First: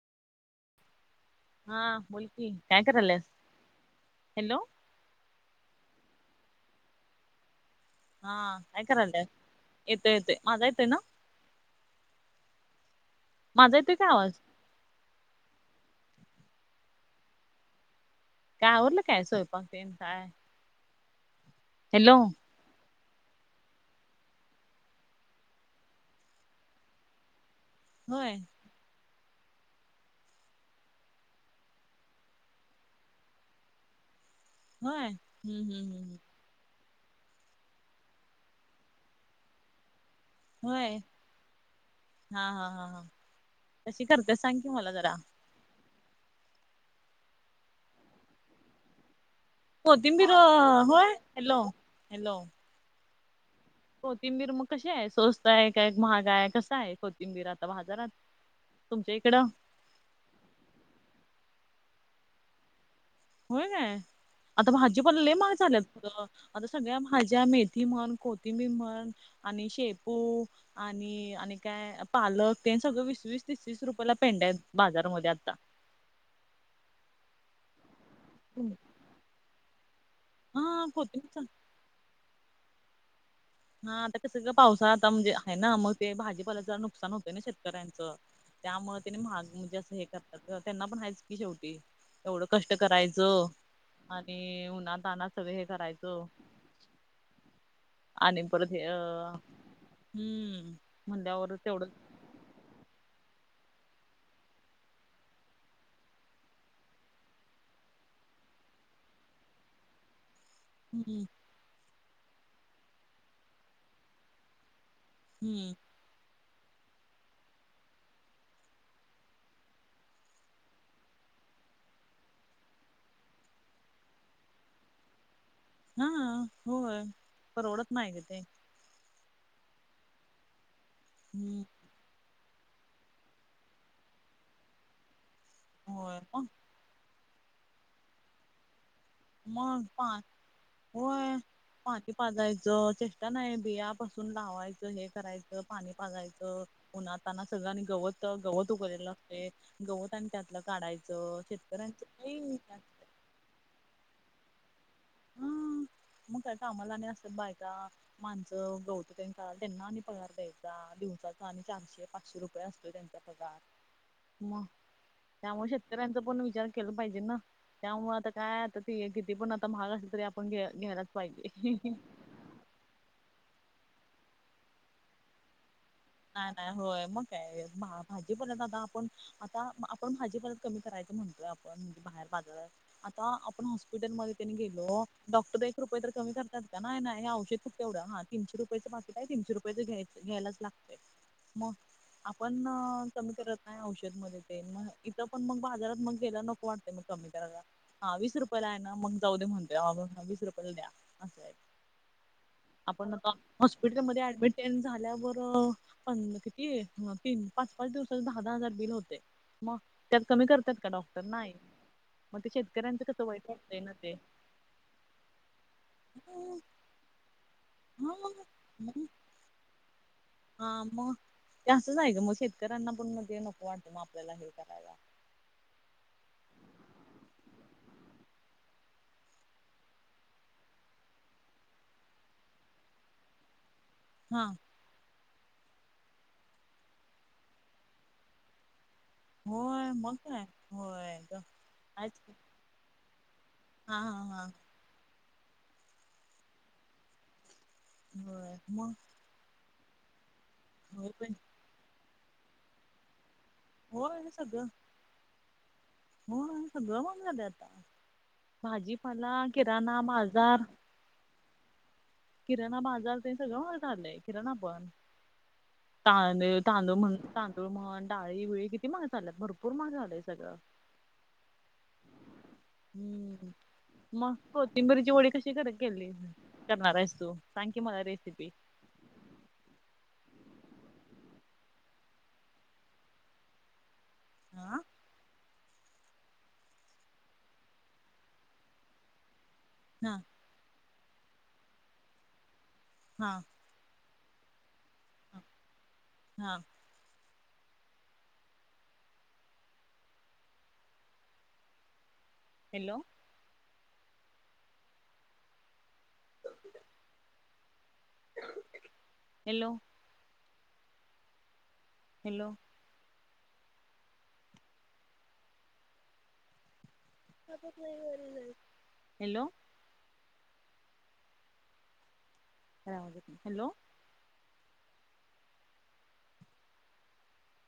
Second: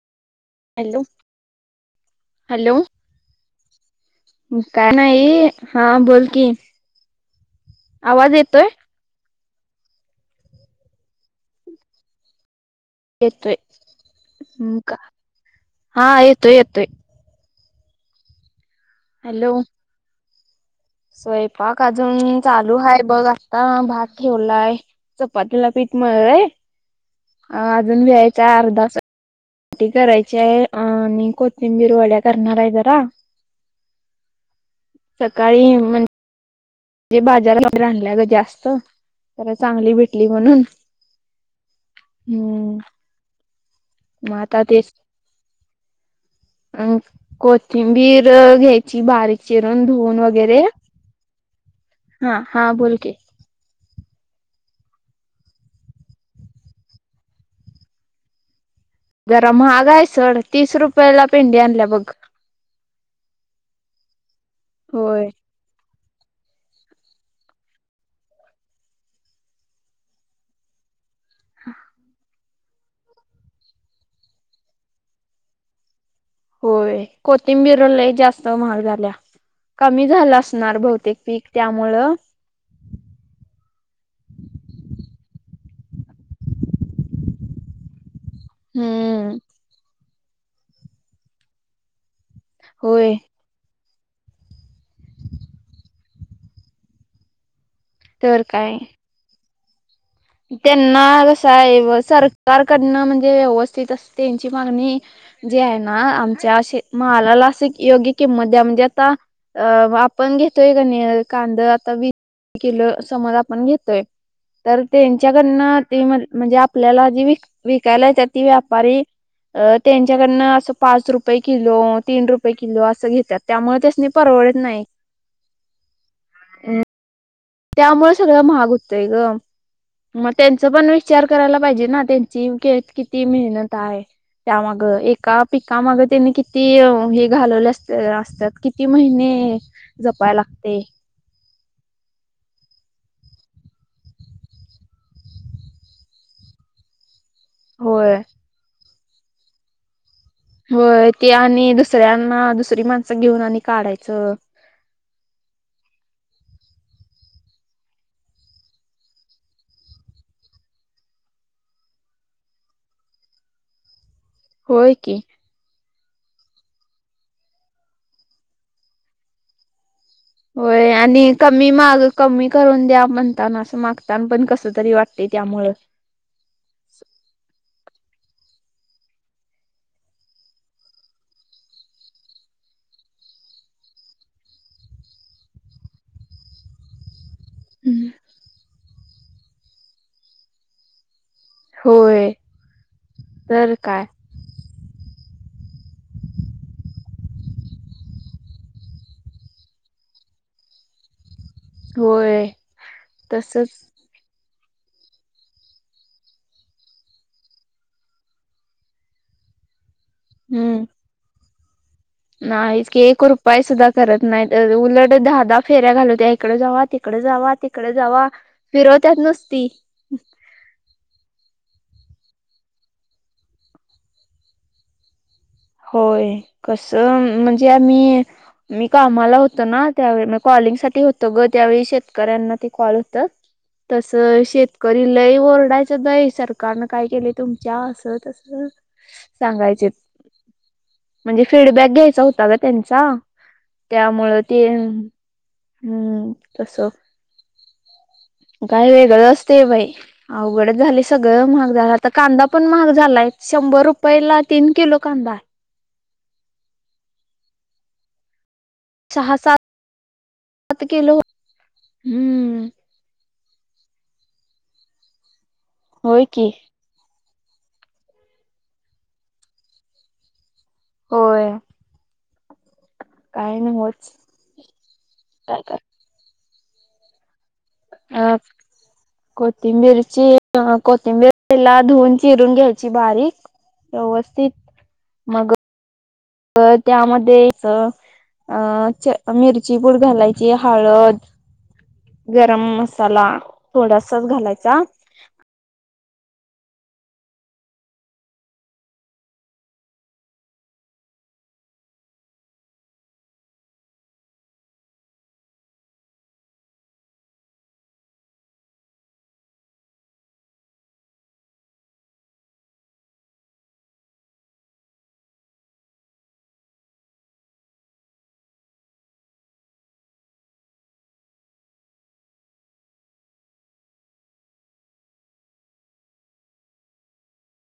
Hello हा बोलकी hello काय करायल्यास? हॅलो. काय नाही, हा बोल की? आवाज हा, येतोय काय करायल्यास? येतोय येतोय माझा येतोय ना? येतोय, माझा काय आवाज हम का? हा येतोय येतोय. काय आवडलं काय हॅलो स्वयंपाकतेन काय? स्वयंपाक का हॅलो अजून चालू ह बघ आता भात ठेवलाय चपातीला पीठ मळलय ह अजून होय व्हायचंय अर्धा आमटी करायची आहे आणि कोथिंबीरवाड्या करणार आहे जरा हाय हम्म सकाळी हम्म. म्हणजे बाजार आणलाय जास्त जरा चांगली भेट म्हणून होय हा हा हम्म हा हा कशी करतेस मग सांग की ते मला जरा अ कोथिंबीर घ्यायची बारीक चिरून धुवन कोथिंबीर वगैरे अं, होय हॅलो हॅलो हा हा बोलके कोथिंबीर मग कशी आहे सोजताय का एक महागा आहे कस आहे कोथिंबीर आता बाजारात तुमच्या इकडं जरा महागा आहे स तीस रुपयाला पेंडी आणल्या बघ होय काय आता भाजीपला होय ले माग झालेतं आता सगळ्या भाज्या मेथी म्हण कोथिंबीर म्हण आणि शेपू आणि आणि काय पालक ते सगळं वीस वस तीस वस रुपयाला पेंड आहेत बाजारमध्ये आता होय कोथिंबीरला जास्त महाग झाल्या कमी झाला असणार हा बहतेक कोथिंबीर पीक त्यामुळं हा आता कसं सगळं पावसा आता म्हणजे आहे ना मग ते भाजीपाल्याचं नुकसान होतं ना शेतकऱ्यांचं त्यामुळे त्याने हम्म महाग म्हणजे असं हे करतात त्यांना पण आहेयच की शेवटी एवढं कष्ट होय करायचं आणि उन्हातना सगळं हे करायचं तर आणि नि परत काय अ हम्म त्यांना क म्हणल्यावर तेवढं साहेब सरकारकडनं म्हणजे व्यवस्थित असं त्यांची मागणी जे आहे ना आमच्याे मलाला असे योग्य किंमत द्या म्हणजे आता अ आपण घेतोय का नि हम्म कांदा आता वीस किलो समज आपण घेतोय तर त्यांच्याकडन हम्म. त म्हणजे आपल्याला जी व विकायलाच ती व्यापारी अ त्यांच्याकडनं असं पाच रुपये किलो तीन रुपये किलो असं घेतात त्यामुळे त्यास नाही परवडत नाही. हा होय परवडत नाही त्यामुळे ग ते. सगळं महाग होतंय ग मग त्यांचा पण विचार करायला हम्म पाहिजे ना त्यां किती मेहनत आहे त्यामागे एका पिकामाग होय, त्यांनी मग किती हे घालवले असं असतात किती महिने मग पाच जपाय लागते होय पाणी पाजायचं चेष्टा नाही बियापसून लावायचं हे करायचं पाणी पाजायचं उन्हाताना सगळ्यांनी होय गवत गवत उगलेलं असंतय गवत आणि त्यातलं होय काढायचं शेतकऱ्यांचं काही असं घेऊन आणि काढायचं हां. मग काय का आम्हाला आणि असतात बायका- माणसं गवत त्यां काल त्यांना आणि पगार द्यायचा दिवचाचा आणि चारशे पाचशे रुपये असं तो त्यांचा पगार मग होय की त्यामुळे शेतकऱ्यांचा पण विचार केला पाहिजे ना त्यामुळे आता काय आता त किती पण आता महाग असलं तरी आपण घ्या होय घ्यायलाच आणि पाहिजे. कमी माग कमी करून द्या म्हणताना असं मागताना पण कसं तरी वाटते त्यामुळे नाही नाही होय मग काय भाजी बोलत आता आपण आता आपण भाजी परत कमी करायच म्हणतोय आपण म्हणजे बाहेर बाजारात आता आपण हॉस्पिटल ते खूप तेवढं हा तीनशे रुपयेचं पाकीट आहे, तीनशे रुपयेचं घ्यायलाच लागतय. मग होय आपण कमी करत तर नाही काय औषध मध्ये मग इथं पण मग बाजारात मग गेल्यावर नको वाटते मग कमी करायला. हा वीस रुपयाला आहे, ना मग जाऊ दे म्हणतोय वीस रुपयाला द्या असं आहे. होय आपण तसच हॉस्पिटलमध्ये ऍडमिट बिल झाल्यावर किती तीन पाच पाच दिवसाचे दहा दहा हजार बिल होतय. मग त्यात कमी करतात हम्म का डॉक्टर नाही मग ते नाहीच की शेतकऱ्यांचं एक कसं वाईट रुपय वाटतंय सुद्धा ना ते करत नाहीत उलट दहा दहा फेऱ्या घालवत्या इकडे हं, जावा तकडे जावा तिकडे जावा हं, मग फिरवत्यात नुसती हा मग ते असंच आहे का मग शेतकऱ्यांना पण मग ते नको वाटतं मग आपल्याला हे करायला होय कसं म्हणजे आम्ही मी कामाला होतो ना त्यावे म कॉलिंग साठी होतो ग त्यावेळी शेतकऱ्यांना ते कॉल होतं तसं हा शेत कररी लई ओरडायचं दय सरकारनं काय केले तुमच्या असं तसं सांगायचे होय मग काय होय ग. म्हणजे अच्छा हा हा हा ह्म तसं होय काय मग वेगळ असते बाई अवघडच झाले होय पण सगळं महाग झालं. आता कांदा पण महाग झालाय शंभर रुपये होय ला तीन किलो कांदा आहे. हो सगळं महाग झालं आता भाजीपाला सहा सात किराणा बाजार किलो हम्म किराणा बाजार ते सगळं हो झालंय किरणा पण होय की तांदूळ तांदूळ म्हण तांदूळ म्हण डाळी बिळी किती महाग झाल्यात भरपूर महाग झालंय सगळं होय हम्म काय नव्हच मग कोथिंबरीची वडी कशी काय कर केली करणार आहेस तू सांग की मला रेसिपी कोथिंबीरची कोथिंबीर ला धुवून चिरून घ्यायची बारीक व्यवस्थित हा मग तर त्यामध्ये अ मिरची पूड हा घालायची. हळद, गरम मसाला हा थोडासाच घालायचा. हां hello [unintelligible] hello hello hello hello